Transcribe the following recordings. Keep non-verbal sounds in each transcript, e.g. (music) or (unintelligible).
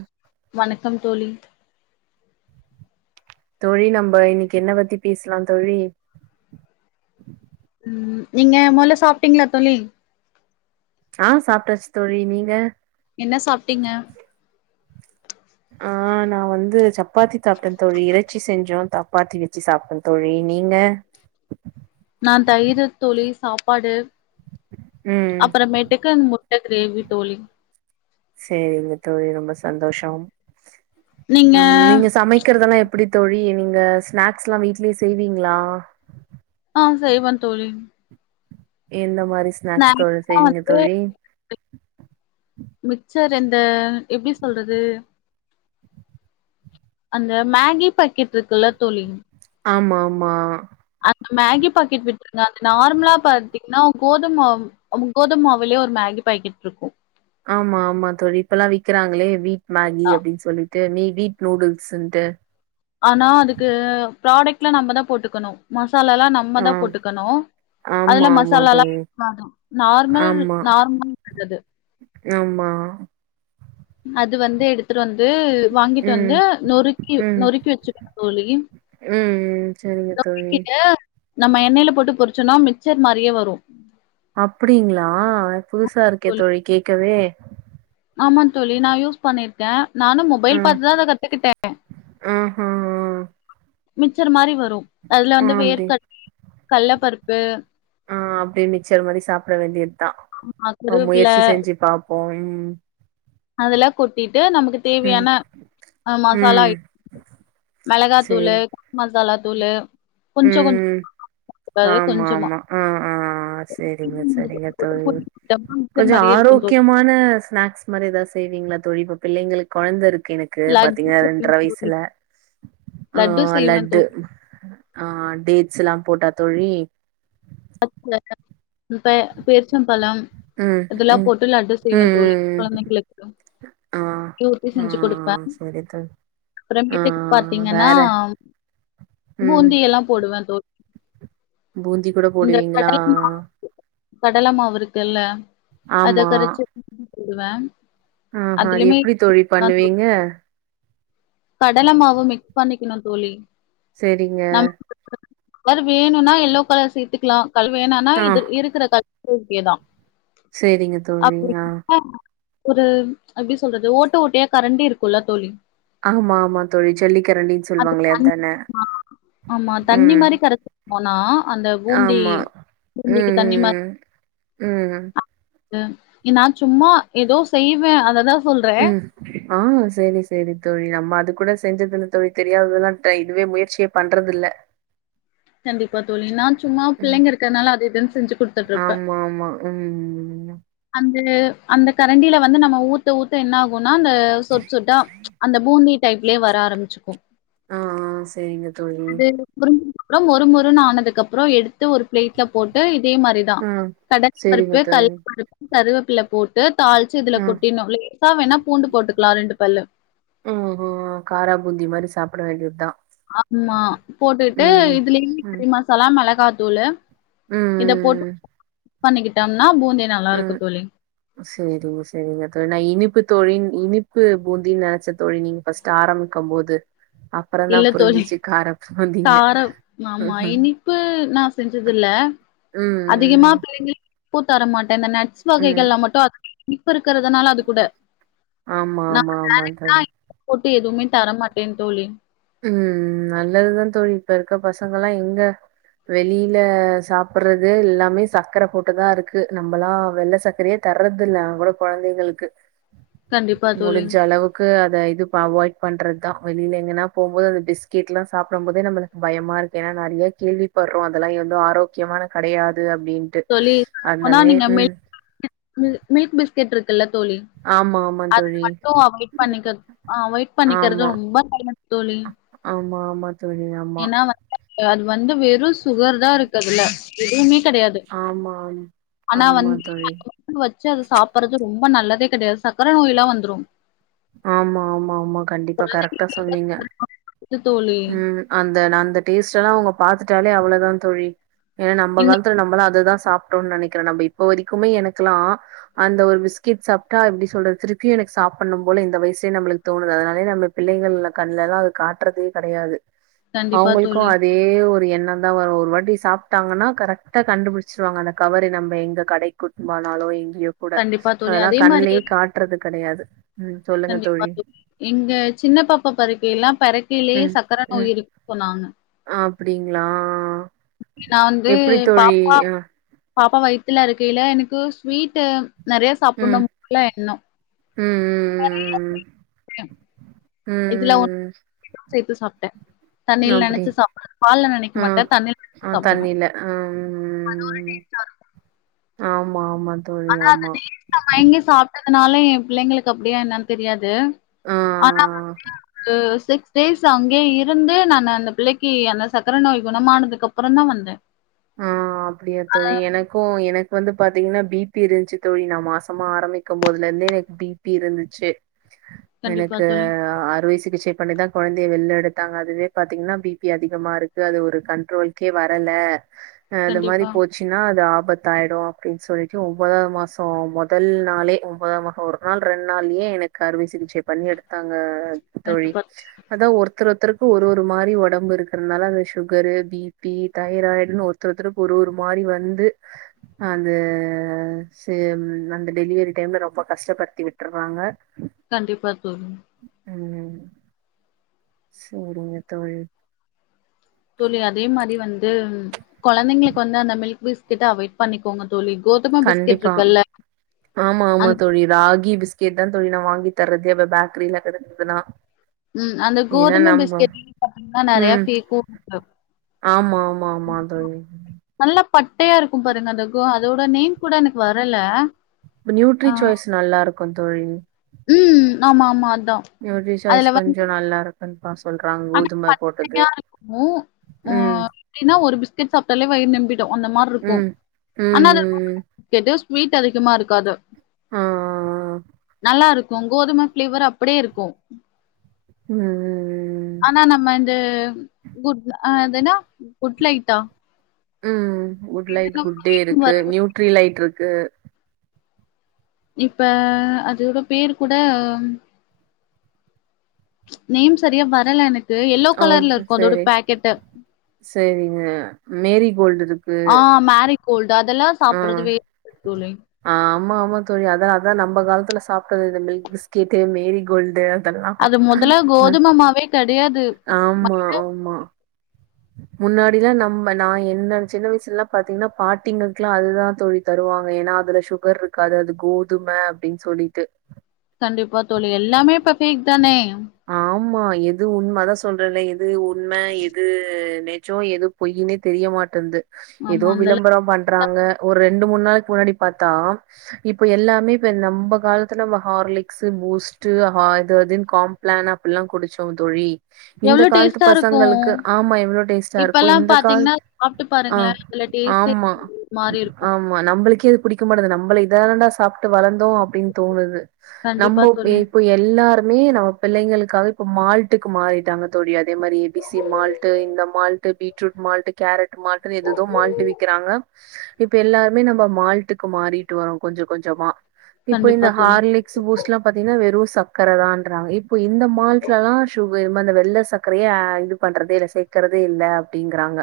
ம் வணக்கம் தோழி தோழி நம்ம இன்னைக்கு என்ன பத்தி பேசலா தோழி நீங்க முதல்ல சாப்பிட்டீங்களா தோழி ஆ சாப்டாச்சு தோழி நீங்க என்ன சாப்ட்டீங்க ஆ நா வந்து சப் ப்பாத்தி சாப்பிட்டே தோழி இறச்சி செஞ்சோ தா ப்பாத்தி வச்சு சாப்ட தோழி நீங்க நா தயிரு தோழி சாப்பாடு ம் அப்புறமேட்டுக்கு மு ட்ட க்ரேவி தோழி சேரிங்க தோழி ரொம்ப சந்தோஷம் நீங்க ம் நீங்க சமைக்கரதல்லா எப்புடி தோழி நீங்க ஸ்நாக்ஸ்லா வீட்லே செய்வீங்களா ஆ செய்வ தோழி எந்த மாரி ஸ்நாக்ஸ்கள் ஸ்நாக்ஸ்னா செய்வீங்க தோழி மிச்சர் இந்த எப்டி சொல்றது அந்த மேகி பக்கெட் இருக்குல்லா தோழி ஆமாமா அந்த த்தீங்கனா கோதும கோதும மாவுலே ஒரு மேகி பாக்கெட் இருக்கு ஆமா ஆமா தோழி இப்பல்லா விக்கிறாங்களே வீ மேகி ஆ அப்டின் சொல்லி ட்டு நீ வீட் நூடுல்ஸ்ன்ட்டு ஆனா அதுக்கு ப்ராடக்ட்லா நம்பதா போட்டுக்குனு த்தாலெல்லா ஆ நம்பதா போட்டுக்கனு ஆமா அதுல ஆமா மசாலாலா தோழி நார்மல் ஆமா நார்மல்க்குது ஆமா அது வந்து எடுத்துட்டு வந் து வாங்கிட்டு ம் வந்து நொறுக்கி ம் நொறுக்கி வச்சிங்க தோழி ம் சரிங்க தோழி நொறுக்கிட்டு நம்ம எண்ணெய்ல போட்டு பொறிச்சோனா மிச்சர் மாரியே வரு அப்பிடிங்களா புதுசா இருக்கே தோழி கேக்கவே ஆமா தோழி நா யூஸ் பண்ணிருக்கே நானு மொபைல் ம் பாத்துதா அத கத்துக்கிட்டே ஆஹா மிச்சரு மாரி வரு அதுல ஆ வந்து அப்டி வேர்க கல்ல பருப்பு ஆ அப்டே மிச்சர் மாரி சாப்ட வேண்டியதா அ கருவேப்பில முயற்சி செஞ்சி பாப்போ ம் அதெல்லா கொட்டி ட்டு நமக்கு ம் தேவையான ம் மசாலா சேரி மெளகாத்தூளு மசாலா தூளு கொஞ்ச கொஞ்ச ம் கூடாது ஆமா கொஞ்சமா ஆமா ஆ ஆ சேரிங்க சரிங்க பொட்டு தோழி பொடி டப்பா மிக்சர் கொஞ்ச மாரியே இருக்கும் தோழி. ஆரோக்கியமான ஸ்நாக்ஸ் மாரி எதா செய்விங்களா தோழி இப்ப பிள்ளைங்களுக்கு கொழந்தை இருக் கு எனக்கு லட்டு பாத்தீங்கன்னா ரெண்டர செய்வேன் தோழி வயசுல ஆ லட்டு செய்வேன் லட்டு தோழி. ஆ டேட்ஸ்ல்லா போட்டா தோழி (unintelligible) இப்ப பேருச்சம்பழம் ம் இதெல்லா ம் போட்டு லட்டு செய்வே ம் தோழி ம் கொழந்தைங்களுக்கு ஆ இட்லி ஊத்தி ஆ செஞ்சி குடுப்பே சரி தோழி அப்புறோ ஆ வீட்டுக்கு பாத்தீங்கன்னா வேற பூந்தி எல்லா போடுவே தோ பூந்திப் கூடபோடுவீங்களா கடல மாவு கடல மாவு இருக்குல்ல அது கரச்சி போடுவ ஆஹ அது எப்பிடி தோழி பண்ணுவீங்க கடல மாவு மிக்ஸ் பண்ணிக்கணு தோழி சேரிங்க வரு வேணும்னா எல்லோகலர் சேர்த்துக்கலா கல் வேணானா இது இருக்கிறகல் (unintelligible) சேரிங்க தோழிஆ ஒரு எப்படி சொல்றது ஓட்ட ஓட்டையா கரண்ட இருக்குல தோழி ஆமா ஆமா தோழி ஜல்லிக்கிரண்டின்னு அது சொல்லுவாங்கலே தண் அதானே ம் மொனா ஆமா தண்ணி ம் ம் ம் ம் அ எனா நா சும்மா ஏதோ செய்வே அததா சொல்றே ம் ஆ சேரி சேரி தோழி நம்ம அது கூட செஞ்சதில்ல தோழி தெரியாதல்லா ட்ரை இதுவே முயற்சியே பண்றதில்ல கண்டிப்பா தோழி நா சும்மா ம். பிள்ளைங்க இருக்கனால அது இது செஞ்சு குடுத்துட்ருப்பே ஆமா ஆமா ம் தே அந்த கரண்டில வந்து நம்ம ஊத்த ஊத்த என்ன ஆகு னா அந்த சொட் சொட்டா அந்த பூந்தி டைப்லேயே வர ஆரம்பச்சுகு ஆ ஆ சேரிங்க (unintelligible) அப்புறோ மொருமொரு ஆனதுக்கு அப்புறோ எடு த்து ஒரு பிளேட்ல போட்டு இதே மாரிதா ஆ. கடலை சரிங்க பருப்பு தோழி. கள்ள பருப்பு கருவேப்பில போட்டு தளிச்சு இதுல ஆ. கொட்டிணு லேசா வேணா பூண்டு போட்டுக்கலா ரெண்டு பல்லு அப்பட வேண்டியதா ஆமா போட்டுக்கிட்டு இதுலயே ம். கறி மசாலா மிள காத்தூளு இத போட்டு பண்ணிக்கிட்டேன் ஆ சரிங்க சரிங்க தோழி நா இனிப்பு தொழில் இனிப்பு பூந்தின்னு நினைச்ச தொழி நீங்க ஃபர்ஸ்ட் ஆரம்பிக்கும் போது அப்புறந்தா இல்ல தோழி புரிஞ்சிச்சு காரப் காரம் ஆமா இனிப்பு நா செஞ்சதுல்ல அதிகமா ம், பிள்ளைங்களுக் (unintelligible) தரமாட் இந்த நட்ஸ் ம், ம். வகைகள்லா மட்டு உம் பு இருக்கிறதுனால அது கூட ஆமா, நா ஆமா, வே ஆமா தோழி. (unintelligible) போட்டு எதுவுமே தர மாட்டே கே தோழி உ நல்லதுதா தோழக இப்ப இருக்க பசங்கல்லா எங்க வெளில சாப்பிட்றது எல்லாமே சக்கர போட்டுதா இருக்கு நம்மல்லா வெள்ள சக்கரையே தர்றது இல்ல ஆகூட குழந்தைங்களுக்கு கண்டிப்பா தோழி. முடிஞ்ச அளவுக்கு அது அ இது அவாய்ட் பண்றது தா வெளில எங்கன்னா போம்போது அந்த பிஸ்கெட்ல்லா சாப்பிடம் போதே நம்மளுக்கு பயமா இருக்கு ஏன்னா நறையா கேள்விப்படுறோ அதெலா எதோ ஆரோக்கியமான கடையாது சொல்லி போனா நீங்க மில்க் பிஸ் கீற்று தல்ல தோழி ஆமா, ஆமா அது தோழி. மட்டு அ குவிட் பண்ணக்கர் அவாய்ட் பண்ணிக்கிறது ஆமா, ரொம்ப நல்லது தோலி ஆமா ஆமா தோலி ஆமா அது வந்து வெறுஸ் சுகர் தா இருக்கதுல எதுவுமே கடையாது ஆமா, ஆமா ஆனா ஆமா வந்து தோழி. வ வச்சு அத சாப்பட்றது ரொம்ப நல்லதே கடையாது சக்கரை நோய்லா வந்துரு ஆமா ஆமா ஆமா கண்டிப்பா கரெக்டா சொன்னீங்க த்து தோலி அன் அந்த டேஸ்டெல்லா அவங்க பாத்துட்டாலே அவ்வளதா தொழி ஏன்னா நம்ம நீங்க காலத்துல நம்மளா அததா சாப்ட்டோம்னு நனைக்கிற நம்ம இப்போ வரைக்குமே எனக்குலா அந்த ஒரு பிஸ்கெட் சாப்ட்டா எப்டி சொல்றது திருப்பியு எனக்கு சாப்புண்ணு போல இந்த வயசுலே நம்மளுக்கு தோணுது அதனாலே நம்ம பிள்ளைகள்ல கண்ணலலா அத காட்றது கடையாது கண்டிப்பா அவங்களுக்கு தோழி. அதே ஒரு என் ந்தா ஒரு ஒரு வாட்டி சாப்ட்டாங்கன்னா கரெக்டா கண்டுபிடிச்சிருவாங்க அந்த கவரு நம்ம எங்க கடைக்கு கூட்டுபோனாலூ எங் ய்யுகூட கண்டிப்பா தோழி. அதெல்லா அதே மாரி கண்லயே காட்றது கடையாது கண்டிப்பா எங்க சின்ன பாப்பா பருக்கை எல்லாம் பெறக்கையிலேயே சக்கர நோய் இருக்கு சொன்னாங்க அ அப்டிங்களா நான் வந்து எப்டி பா தோழி அ பாப்பா வயித்துல‌ இருக்கைல எனக்கு ஸ்வீட்டு நறையா சாப்புனும் போல எண்ணோ ம் ம் ம் ம் ம் இதுல ஒன்னு ம் ம் சேத்து சாப்ட அப்டி மாட்டே ம் தண்ணில நெனச்சு அ‌ சாப்டுவே தண்ணில அம் ஆம் அதா அந்த டேஸ்ட்ல மயங்கி சாப்டுற அதனால எ புள்ளைங்களுக்கு அப்டியா என்னன் தெரியாது ஆ, ஆனா வந்து சிக்ஸ் டேஸ் அங்கயே இருந்து நானு அந்த புள்ளைக்கு அந்த சக்கர நோய் குணமானதுக்கு அப்புறந்தா வந்த ஆ அப்டியா தோழி எனக்கு எனக் வந்து பாத்தீங்கன்னா பீப்பி இருஞ்சு தோழி நா மாசமா ஆரம்பிக்கும் போதுல இருந்தே எனக்கு பீப்பி இருந்துச்சு கண்டிப்பா எனக்கு தோழி ஆறு வயிசு சிகிச்சை பண்ணிதா கொழந்தைய வெள்ல எடுத்தாங்க அதுவே பாத்தீங்கன்னா பீப்பி அதிகமா இருக்கு அது ஒரு கண்ட்ரோல்கே வரல அது மாரி கண்டிப்பா போச்சுன்னா அது ஆப் ஆபத்தாயிடு அப்டின் சொல்ட்டு ஒம்பதா மாசோ மொதல் நாளே ஒம்பதா மாசோ ஒரு நாள் ரெண் நாள்யே எனக்கு அறுவை சிகிச்சை பண்ணி எடுத்தாங்க தோழி கண்டிப்பா அதா ஒரு ஒருத்தர் ஒருத்தருக்கு ஒரு ஒரு மாரி ஒடம்பு இருக்குறதுனால அது சுகரு பீப்பி தைராய்ட் டுன் ஒருத்தரு ஒருத்தருக்கு ஒரு ஒரு மாரி வந்து அந்த சேம் அந்த டெலிவரி டைம்ல ரொம்ப கஷ்டப்படுத்தி விட்டுறாங்க கண்டிப்பா தோழி ம் சேரிங்க தோழி தோழி அதே மாரி வந்து கொந்தைங்களுக்கு வந்து அந்த மில்க் பிஸ்கெட்ட அவாய்ட் பண்ணிக்கோங்க தோழி கோதும பிஸ்கெட் கண்டிப்பா இருக்குல்ல ஆமா ஆமா அந்த தோழி ராகி பிஸ் கேட்தான் தோழி நா வாங்கி தர்றதே அப்ப பேக்ரில (unintelligible) ம் அந்த கோதும பிஸ்கெட் (inaudible) பாத்தீங்கன்னா நறையா ம் ஃபேக்கு ஆமா ஆமா ஆமா தோழி. நல்லாப் பட்டையா இருக்கு பாருங்க அந்த கோ அதோட நேம் கூட எனக்கு வரல ஆ நியூட்ரி சாய்ஸ் நல்லாருக் க்கு தோழி ம் ஆமா ஆமாந் நியூட்ரி சாய்ஸ் கொஞ்சோ நல்லா இருக் ரன் பாஸ் சொல்றாங்க ஆனா கோதும போட்டது நெறையா இருக்குமோ ம் ட்டாலே வயிறு நம்பி ட்டோ அந்த மார் இருக்கு ம். ம். ஆனா அது ம். கேட்டு வீட் அதிகமா இருக்காது ஆ ஆ ஆ நல்லா இருக்கு கோதும ஃபிளேவர் அப்பிடியே இருக்கு ம் ம் ம் ஆனா நம்ம இந்த குட் அது என்னா குட்லைட்டா ம் குட் லைட் குட்டே இருக்கு நியூட்ரி லைட் இருக் க்கு இப்ப அதுட பேர் கூட நேம் சரியா வரல எனக் ஓகே செரி செரிங்க மேரி கோல்டு இருக்கு கோல் மஆ ஆமா ஆமா தோழி அத அதா நம்ம காலத்துல சாப் க்கறது இந்த மில்க்பிஸ்கேட்டு மேரி கோல்டு அதெல்லாம். அது மொதல்ல கோதும மாவே கெடைய ஆமா ஆமா முன்னாடி நம்ம நா என்ன சின்ன வயசுலல்லா பாத்தீங்கன்னா பாட்டிங்களுக்கெல்லா அதுதா தோழி தருவாங்க ஏன்னா அதுல சுகர் இருக்காது அது கோதும அப்பிடின் சொல்லிட்டு கண்டிப்பா தோழி எல்லாமே இப்ப பேக் தானே ஆமா. எது உண்ம அதா சொல்றலே எது இது உண்ம எது து நெஜோ எது பொய்னே தெரியமாட்டன்து எதோ ஆமா அந்தள விளம்பரோ பண்றாங்க ஒரு ரெண்டு மூணு நாளுக்கு முன்னாடி பாத்தா இப்ப எல்லாமே இப்ப நம்ப காலத்துல ஹார்லிக்ஸ் பூஸ்டு ஆ இது அதுனு காம்பிளான் அப்பில்லா குடிச்சோ தோழி இந்த எவ்ளோ காலத்து டேஸ்ட்டா இருக்கு பசங்களுக்கு ஆமா எவ்வளோ டேஸ்ட்டா இருக்கும். இப்பெல்லா இந்த கால் பாத்தீங்கன்னா சாப்புட்டு ஆ, பாருங்களே அதுல டேஸ்டே மாரி இருக்கு நம்மளுக்கே இது புடிக மாடிது நம்மள இதண்டா சாப்ட்டு வளந் தோ அப்படின் தோணுது நம்ப கண்டிப்பா இப்ப தோழி இப்ப எல்லாரு மீ நம்ம பிள்ளைங்களுக்காக இப்ப மால்ட்டுக்கு மாறிட்டாங்க தோழி அதே மாரி ஏபிசி மால்ட் டு இந்த மால்டு பீட்ரூட் மால்டு கேரட் மால்டன்னு ஏது ஏதோ மால்ட்டு விக்கிறாங்க இப்ப எல்லாருமே நம்ம மால்ட்டுக்கு மாறிட்டுவறோ கொஞ்ச கொஞ்சமா இப்போ இந்த கண்டிப்பா தோழி ஹார்லிக்ஸ் பூஸ்ட் எல்லா பாத்தீங்கன்னா வெறு சர்கர தான்றாங்க இப்போ இந்த மால்ட்லதா சுகர் வெள்ள சர்க்கரைய அ இது பண்றதே இல சேக்கறதே இல்ல அப்படிங்கறாங்க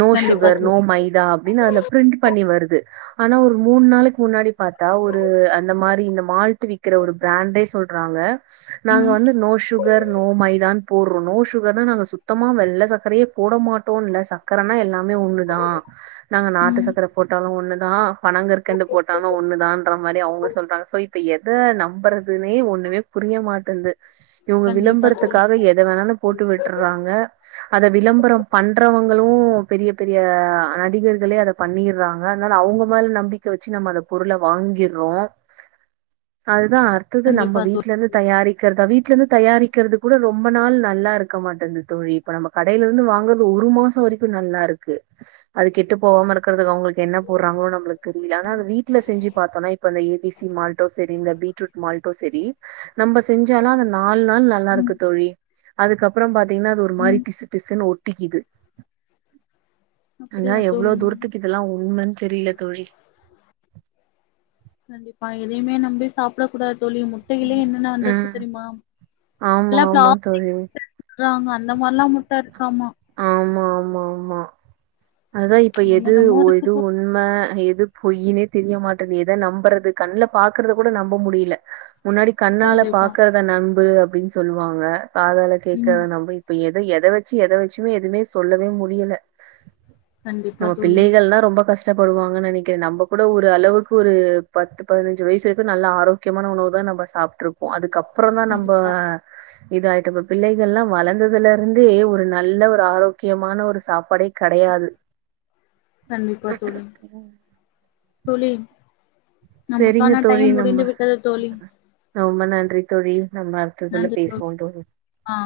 நோ கண்டிப்பா சுகர் நோ தோழி மைதா அப்படின்னு அதுல பிரிண்ட் பண்ணி வருது ஆனா ஒரு மூணு நாளைக்கு முன்னாடி பாத்தா ஒரு அந்த மாரி இந்த மால்ட் விக்கிற ஒரு பிராண்டே சொல் றாங்க நாங்க ம் வந்து நோ சுகர் நோ மைதான் போடுறோ நோ சுகர் நாங்க சுத்தமா வெள்ள சர்கரையே போட மாட்டோல்ல சக்கரனா எல்லா மே ஒண்ணுதா நாங்க நாட்டு ம் சக்கர போட்டாலு ஒண்ணு தா பணங் கற்கண்டு போட்டாலு ஒண்ணுதான்ற மாரி அவங்க சொல்றாங்க சோ இப்ப எத நம்புறதுனே ஒண்ணுமே புரிய மாட்டேங்குது இவங்க கண்டிப்பா தோழி விளம்பரத்துக்காக எத வேணாலு போட்டு விட்டுறாங்க அத விளம்பரம் பண்றவங்களு உ பெரிய பெரிய நடிகர்களே அத பண்ணிறாங்க அதனால அவங்க மேல நம்பிக்க வச்சு நம்ம அந்த பொருள வாங்கிறோ அது அதா அடுத்தது நம்ம கண்டிப்பா தோழி வீட்டுல இருந்து தயாரிக்கிறதாவே வீட்ல இருந்து தயாரிக்கிறது கூட ரொம்ப நாள் நல்லா இருக்க மாட்டேங்குது தோழி இப்ப நம்ம கடையில இருந்து வாங்குறது ஒரு மாச வரைக்கு நல்லா இருக்கு அது கெட்டு போகாம இருக்கிறதுக்கு அவங்க என்ன போடுறாங்கலோ நமளுக்கு தெரியல ஆனா வீட்டுல செஞ்சு பாத்தோம்னா இப்ப ஏபிசி மால்ட்டோ சேரி இந்த பீட்ரூட் மால்ட்டோ சேரி நம்ம செஞ்சாலு அதன நாளு நாள் நல்லா ம் இருக்கு தோழி அதுக்கப்புறம் பாத் தின்ன ஒரு மாரி ம் சுன்னு ஒட்டிக்கிது ஆனா அப்படியா எவ்வளவு தோழி தூரத்துக்கு இதெல்லா உண்மன்னு தெரியல தோழி கண்டிப்பா எதையுமே நம்பி சாப்ட கூடாது தோழி முட்டையிலே என்னென்ன வந்துருச்சு ம். தெரியுமா ஆமா, இப்பல்லா ஆமா தோழி. பிளாஸ்டிக் (inaudible) சொல்றாங்க அந்த மாரிலா முட்ட கமா அதுதா இப்ப எது என்னென்னமோ இருக்கு எது தோழி உண்ம எது பொய்யுனே தெரிய மாட்டேகு எத நம்புறது கண்ல பாக்குறத கூட நம்ப முடியல முன்னாடி கண்ணால கண்டிப்பா பாக்குறத நம்பு அப்டின் சொல்வாங்க காதால கேக்றத ம் நம்ம இப்ப எ எத வச்சு எத வச்சு ம் எதுவுமே சொல்லவே முடியல கண்டிப்பா நம்ப தோழி பிள்ளைகள்தா ரொம்ப கஷ்ட கஷ்டப்படுவாங்கன் நெனக்குறே நம்ம கூட ஒரு அளவுக்கு ஒரு பத்து பதினஞ்சு வயசு வரைக்கு நல்ல ஆரோக்கியமான உணவு தா நம்ம சாப்ட்டுருப்போ அதுக்க அப்றோதா நம்ப கண்டிப்பா இதாயிட்ட இப்ப பிள்ளைகள்ல்லா வளந்ததுல இருந்தே ஒரு நல்ல ஒரு ஆரோக்கியமான ஒரு சாப்பாடே கெடயாது கண்டிப்பா தோழி தோழி செரிங்க நமக்கான தோழி டைம் முடிந்து நம்ம விட்டது தோழி ரொம்ப நன்றி தோழி நம்ம அடுத்ததுல நன்றி தோழி பேசுவோட்டு ஆ